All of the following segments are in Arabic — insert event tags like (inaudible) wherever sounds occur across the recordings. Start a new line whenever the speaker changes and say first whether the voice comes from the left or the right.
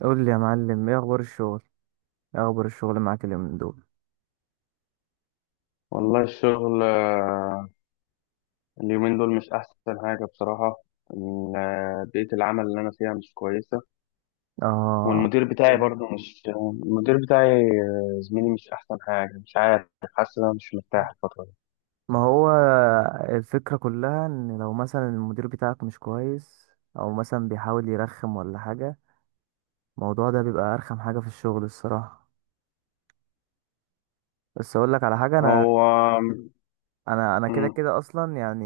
right: قول لي يا معلم ايه اخبار الشغل؟ ايه اخبار الشغل معاك اليومين دول؟
left: والله الشغل، اليومين دول مش أحسن حاجة بصراحة. بيئة العمل اللي أنا فيها مش كويسة.
right: اه.
left: والمدير بتاعي برضه مش، المدير بتاعي زميلي مش أحسن حاجة، مش عارف، حاسس إن أنا مش مرتاح الفترة دي.
right: ما هو الفكرة كلها ان لو مثلا المدير بتاعك مش كويس او مثلا بيحاول يرخم ولا حاجة، الموضوع ده بيبقى ارخم حاجة في الشغل الصراحة. بس اقول لك على حاجة، انا
left: هو
right: انا انا كده
left: مم،
right: كده اصلا يعني.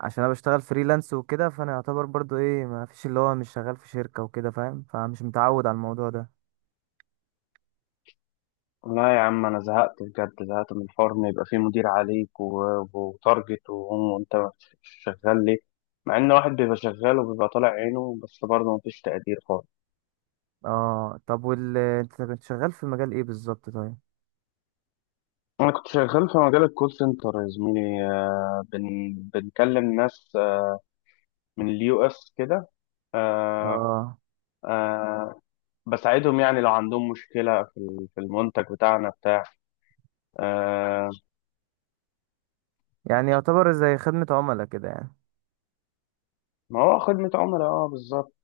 right: عشان انا بشتغل فريلانس وكده، فانا يعتبر برضو ايه، ما فيش، اللي هو مش شغال في شركة وكده فاهم، فمش متعود على الموضوع ده.
left: لا يا عم، أنا زهقت بجد، زهقت من الحوار إن يبقى فيه مدير عليك وتارجت وأنت مش شغال ليه، مع إن واحد بيبقى شغال وبيبقى طالع عينه بس برضه مفيش تقدير خالص.
right: اه طب، انت كنت شغال في مجال ايه بالظبط طيب؟
left: أنا كنت شغال في مجال الكول سنتر يا زميلي، آه، بن بنكلم ناس من اليو اس كده. آه،
right: اه.
left: آه، بساعدهم، يعني لو عندهم مشكلة في في المنتج بتاعنا بتاع آه،
right: يعني يعتبر زي خدمة عملاء كده يعني؟
left: ما هو خدمة عملاء، اه، بالظبط.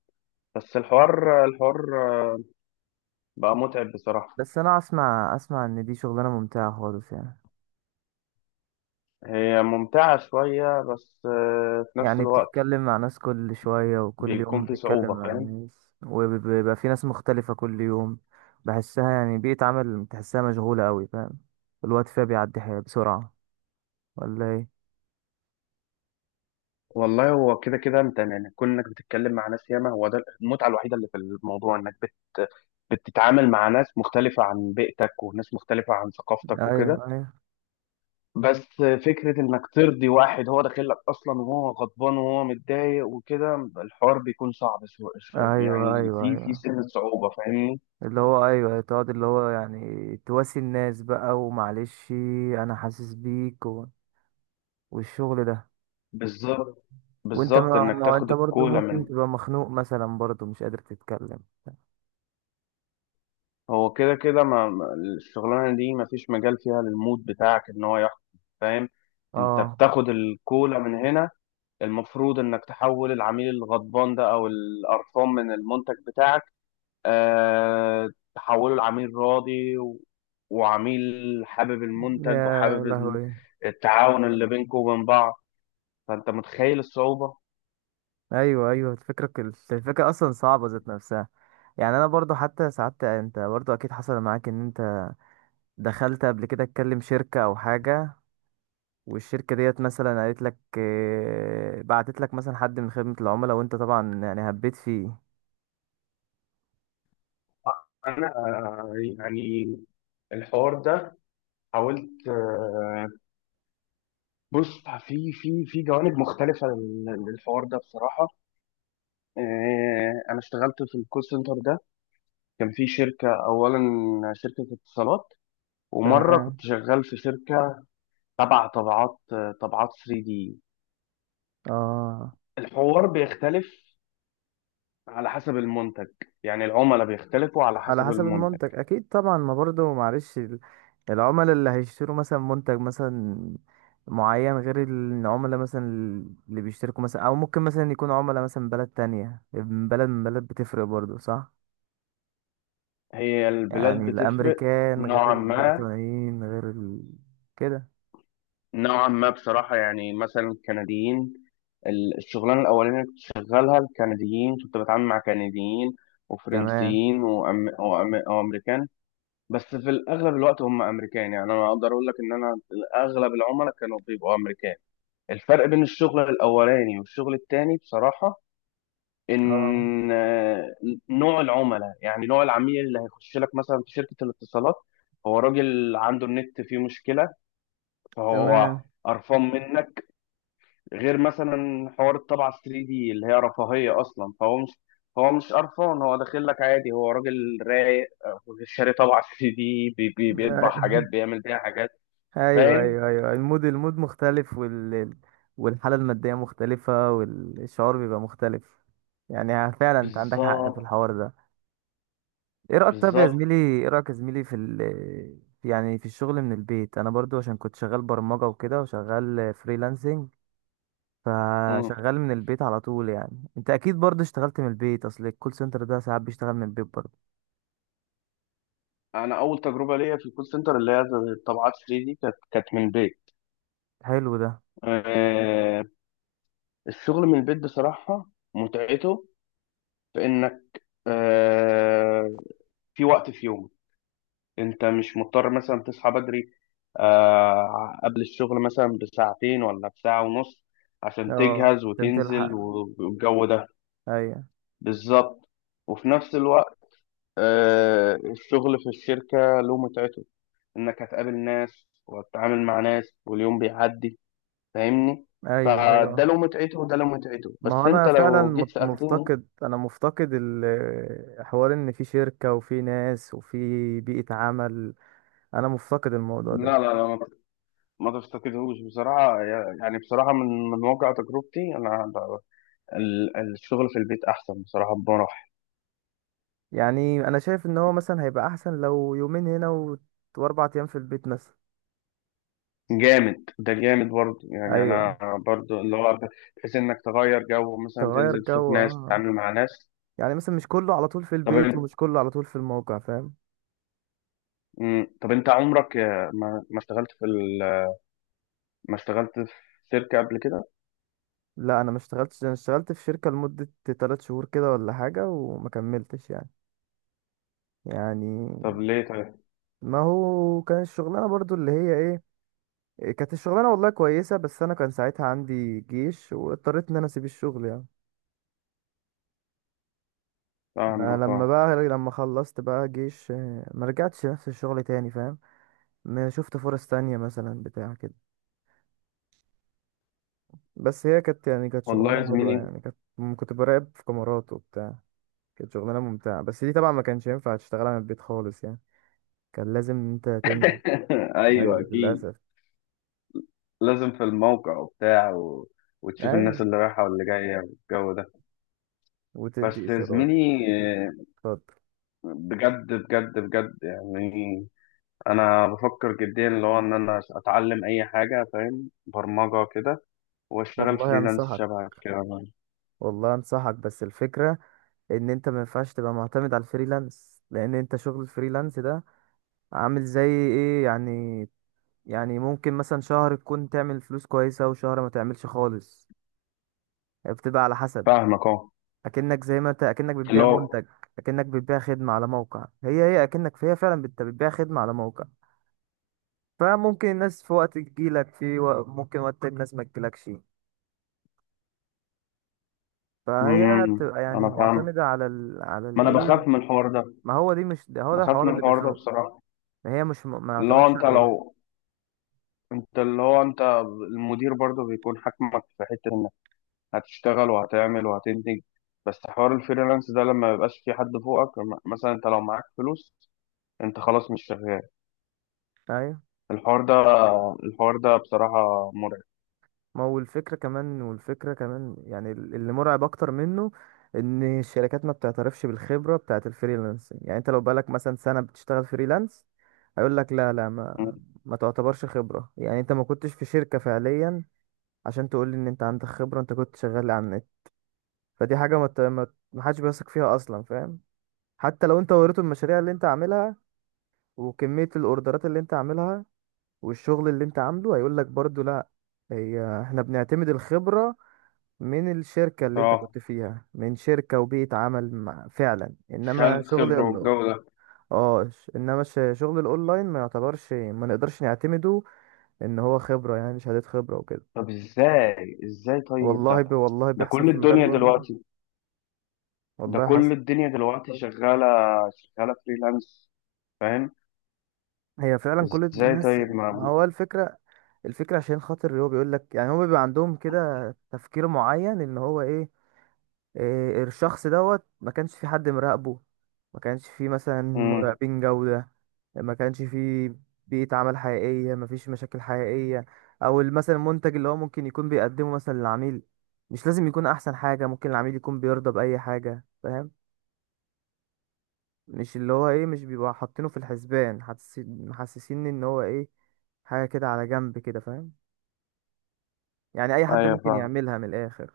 left: بس الحوار بقى متعب بصراحة.
right: بس انا اسمع ان دي شغلانة ممتعة خالص يعني.
left: هي ممتعة شوية بس في نفس
right: يعني
left: الوقت
right: بتتكلم مع ناس كل شوية، وكل
left: بيكون
right: يوم
left: في
right: بتتكلم
left: صعوبة،
right: مع
left: فاهم؟
right: ناس، وبيبقى في ناس مختلفة كل يوم. بحسها يعني بيئة عمل، تحسها مشغولة قوي فاهم، الوقت فيها بيعدي بسرعة، ولا ايه؟
left: والله هو كده كده انت، يعني كون انك بتتكلم مع ناس ياما، هو ده المتعه الوحيده اللي في الموضوع، انك بتتعامل مع ناس مختلفه عن بيئتك وناس مختلفه عن ثقافتك
right: ايوه،
left: وكده.
right: ايوه،
left: بس فكره انك ترضي واحد هو داخل لك اصلا وهو غضبان وهو متضايق وكده، الحوار بيكون صعب
right: ايوه،
left: يعني
right: ايوه،
left: في في
right: ايوه،
left: سن صعوبه، فاهمني؟
right: اللي هو ايوه، تقعد اللي هو يعني تواسي الناس بقى ومعلش. انا حاسس بيك والشغل ده.
left: بالظبط،
right: وانت
left: بالظبط،
right: ما
left: انك
right: ما
left: تاخد
right: انت برضو
left: الكولا
right: ممكن
left: من،
right: تبقى مخنوق مثلا، برضو مش قادر تتكلم.
left: هو كده كده الشغلانه دي ما فيش مجال فيها للمود بتاعك ان هو يحكم، فاهم. انت
right: اه.
left: بتاخد الكولا من هنا، المفروض انك تحول العميل الغضبان ده او القرفان من المنتج بتاعك، أه، تحوله لعميل راضي وعميل حابب المنتج
right: يا
left: وحابب
right: لهوي.
left: التعاون اللي بينكم وبين بعض. فانت متخيل الصعوبه.
right: ايوه ايوه، الفكره اصلا صعبه ذات نفسها. يعني انا برضو حتى ساعات، انت برضو اكيد حصل معاك، ان انت دخلت قبل كده تكلم شركه او حاجه، والشركه ديت مثلا قالت لك بعتت لك مثلا حد من خدمه العملاء، وانت طبعا يعني هبيت فيه.
left: انا يعني الحوار ده حاولت، بص في جوانب مختلفة للحوار ده بصراحة. أنا اشتغلت في الكول سنتر ده، كان في شركة أولا شركة اتصالات، ومرة
right: تمام.
left: كنت شغال في شركة تبع طبعات 3D.
right: اه.
left: الحوار بيختلف على حسب المنتج، يعني العملاء بيختلفوا على
right: على
left: حسب
right: حسب
left: المنتج.
right: المنتج اكيد طبعا، ما برضه معلش العملاء اللي هيشتروا مثلا منتج مثلا معين، غير العملاء مثلا اللي بيشتركوا مثلا، او ممكن مثلا يكون عملاء مثلا بلد تانية، من بلد من بلد بتفرق برضه صح.
left: هي البلاد
right: يعني
left: بتفرق
right: الامريكان غير
left: نوعا ما،
right: البريطانيين غير كده.
left: نوعا ما بصراحة، يعني مثلا الكنديين، الشغلانة الأولانية اللي كنت شغالها الكنديين، كنت بتعامل مع كنديين
right: تمام.
left: وفرنسيين وأمريكان. بس في الأغلب الوقت هم أمريكان، يعني أنا أقدر أقول لك إن أنا أغلب العملاء كانوا بيبقوا أمريكان. الفرق بين الشغل الأولاني والشغل التاني بصراحة
right: اه.
left: إن نوع العملاء، يعني نوع العميل اللي هيخش لك مثلا في شركة الاتصالات هو راجل عنده النت فيه مشكلة فهو
right: تمام.
left: قرفان منك، غير مثلا حوار الطبعة 3 دي اللي هي رفاهية أصلا، فهو مش، هو مش قرفان، هو داخل لك عادي، هو راجل رايق، شاري طبعة 3 دي بي بي بيطبع حاجات،
right: (laughs)
left: بيعمل بيها حاجات،
right: ايوه
left: فاهم.
right: ايوه ايوه، المود مختلف، والحاله الماديه مختلفه، والشعور بيبقى مختلف. يعني فعلا انت عندك حق في
left: بالظبط،
right: الحوار ده. ايه رايك طب يا
left: بالظبط.
right: زميلي؟ ايه رايك يا زميلي في يعني في الشغل من البيت؟ انا برضو عشان كنت شغال برمجه وكده، وشغال فريلانسنج،
left: مم.
right: فشغال من البيت على طول، يعني انت اكيد برضو اشتغلت من البيت، اصل الكول سنتر ده ساعات بيشتغل من البيت برضو.
left: أنا أول تجربة ليا في الكول سنتر اللي هي الطبعات 3 دي، كانت من البيت.
right: حلو ده.
left: آه، الشغل من البيت بصراحة متعته في إنك، آه، في وقت في يومك انت مش مضطر مثلا تصحى بدري، قبل الشغل مثلا بساعتين ولا بساعة ونص، عشان
right: اه
left: تجهز
right: عشان
left: وتنزل
right: تلحق.
left: والجو ده.
right: ايوه
left: بالظبط. وفي نفس الوقت الشغل في الشركة له متعته، انك هتقابل ناس وتتعامل مع ناس واليوم بيعدي، فاهمني.
right: ايوه ايوه.
left: فده له متعته وده له متعته،
right: ما
left: بس
right: هو
left: انت
right: انا فعلا
left: لو جيت سألتني،
right: مفتقد حوار، ان في شركة وفي ناس وفي بيئة عمل. انا مفتقد الموضوع
left: لا
right: ده.
left: لا لا، ما تفتقدهوش بصراحة، يعني بصراحة من من واقع تجربتي أنا الشغل في البيت احسن بصراحه بمراحل.
right: يعني انا شايف ان هو مثلا هيبقى احسن لو يومين هنا واربع ايام في البيت مثلا.
left: جامد ده، جامد برضه، يعني
right: ايوه.
left: انا برضه اللي هو، بحيث انك تغير جو، مثلا
right: تغير
left: تنزل تشوف
right: جو،
left: ناس
right: اه.
left: تتعامل مع ناس.
right: يعني مثلا مش كله على طول في
left: طب
right: البيت،
left: انت
right: ومش كله على طول في الموقع، فاهم.
left: مم. طب انت عمرك ما اشتغلت في ما اشتغلت في شركه قبل كده؟
right: لا انا ما اشتغلتش، انا اشتغلت في شركة لمدة 3 شهور كده ولا حاجة، وما كملتش يعني. يعني.
left: طب ليه طيب؟
right: ما هو كان الشغلانة برضو اللي هي ايه، كانت الشغلانة والله كويسة، بس أنا كان ساعتها عندي جيش، واضطريت إن أنا أسيب الشغل يعني. ده
left: فاهمك،
right: لما
left: اه.
right: بقى، لما خلصت بقى جيش، ما رجعتش نفس الشغل تاني فاهم، ما شفت فرص تانية مثلا بتاع كده. بس هي كانت يعني كانت
left: والله
right: شغلانة
left: يا
right: حلوة،
left: زميلي،
right: يعني كانت كنت براقب في كاميرات وبتاع، كانت شغلانة ممتعة، بس دي طبعا ما كانش ينفع تشتغلها من البيت خالص يعني، كان لازم إن أنت تنزل.
left: (laughs) ايوه
right: أيوة
left: اكيد.
right: للأسف.
left: لازم في الموقع وبتاع وتشوف الناس
right: أيوة.
left: اللي رايحه واللي جايه والجو ده.
right: وتدي
left: بس يا
right: إشارات
left: زميلي،
right: وبتاع.
left: آه،
right: اتفضل.
left: بجد بجد بجد يعني، انا بفكر جديا اللي هو ان انا اتعلم اي حاجه، فاهم، برمجه كده، واشتغل
right: والله
left: فريلانس
right: أنصحك،
left: شبه كده.
right: والله أنصحك، بس الفكرة ان انت ما ينفعش تبقى معتمد على الفريلانس، لان انت شغل الفريلانس ده عامل زي ايه يعني، يعني ممكن مثلا شهر تكون تعمل فلوس كويسة، وشهر ما تعملش خالص، هي بتبقى على حسب.
left: فاهمك، اه.
right: اكنك زي ما انت اكنك
left: اللي
right: بتبيع
left: هو،
right: منتج، اكنك بتبيع خدمة على موقع، هي فعلا انت بتبيع خدمة على موقع. فممكن الناس في وقت تجيلك ممكن وقت تاني الناس ما تجيلكش، فهي بتبقى يعني
left: انا فاهم،
right: معتمدة على على
left: ما انا
right: الايه.
left: بخاف من الحوار ده،
right: ما هو دي مش ده، هو ده
left: بخاف
right: الحوار
left: من
right: اللي
left: الحوار ده
right: بيخوف.
left: بصراحه.
right: ما هي مش ما
left: اللي هو
right: يعتمدش
left: انت
right: عليها.
left: لو، انت اللي هو، انت المدير برضه بيكون حاكمك في حته انك هتشتغل وهتعمل وهتنتج، بس حوار الفريلانس ده لما ميبقاش في حد فوقك، مثلا انت لو معاك فلوس انت خلاص مش شغال،
right: ايوه.
left: الحوار ده، الحوار ده بصراحه مرعب.
right: ما هو الفكرة كمان، والفكرة كمان يعني اللي مرعب أكتر منه، إن الشركات ما بتعترفش بالخبرة بتاعة الفريلانسنج. يعني أنت لو بقالك مثلا سنة بتشتغل فريلانس، هيقول لك لا لا، ما تعتبرش خبرة، يعني أنت ما كنتش في شركة فعليا عشان تقول لي إن أنت عندك خبرة، أنت كنت شغال على النت، فدي حاجة ما ت- ما ما حدش بيثق فيها أصلا فاهم. حتى لو أنت وريته المشاريع اللي أنت عاملها، وكمية الأوردرات اللي أنت عاملها، والشغل اللي أنت عامله، هيقول لك برضه لا، هي احنا بنعتمد الخبرة من الشركة اللي انت
left: اه،
right: كنت فيها، من شركة وبيئة عمل فعلا، انما
left: شهادة
right: شغل
left: خبرة والجو ده.
right: اه، شغل الاونلاين ما يعتبرش، ما نقدرش نعتمده ان هو خبرة، يعني شهادة خبرة وكده.
left: طب ازاي، ازاي طيب ده؟
right: والله
left: ده
right: بيحصل
left: كل
right: في مجال
left: الدنيا
right: البرمجة،
left: دلوقتي، ده
right: والله
left: كل
right: حصل.
left: الدنيا دلوقتي شغالة، شغالة فريلانس، فاهم.
right: هي فعلا كل
left: ازاي
right: الناس.
left: طيب؟
right: ما
left: ما
right: هو الفكرة، الفكرة عشان خاطر هو بيقول لك يعني، هو بيبقى عندهم كده تفكير معين ان هو ايه، إيه، الشخص دوت ما كانش في حد مراقبه، ما كانش في مثلا
left: امم،
right: مراقبين جودة، ما كانش في بيئة عمل حقيقية، ما فيش مشاكل حقيقية، او مثلا المنتج اللي هو ممكن يكون بيقدمه مثلا للعميل مش لازم يكون احسن حاجة، ممكن العميل يكون بيرضى بأي حاجة فاهم، مش اللي هو ايه، مش بيبقى حاطينه في الحسبان، محسسين ان هو ايه، حاجة كده على جنب كده فاهم، يعني اي حد
left: ايوه
right: ممكن
left: فاهم.
right: يعملها من الاخر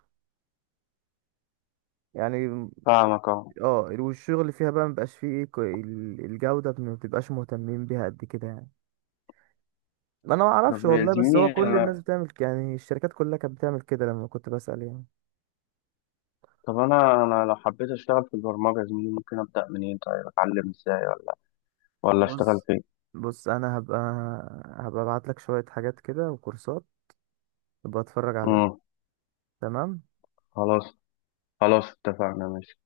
right: يعني.
left: فاهمك، اه.
right: اه، والشغل فيها بقى مبقاش فيه ايه الجودة ما بتبقاش مهتمين بيها قد كده يعني. ما انا ما
left: طب
right: اعرفش
left: يا
right: والله، بس هو
left: زميلي
right: كل
left: انا،
right: الناس بتعمل يعني الشركات كلها كانت بتعمل كده لما كنت بسأل يعني.
left: طب انا لو حبيت اشتغل في البرمجة يا زميلي ممكن ابدأ منين طيب؟ اتعلم ازاي ولا اشتغل
right: بص
left: فين؟
right: بص، انا هبقى ابعت لك شوية حاجات كده وكورسات تبقى اتفرج عليها.
left: امم،
right: تمام.
left: خلاص، خلاص، اتفقنا، ماشي.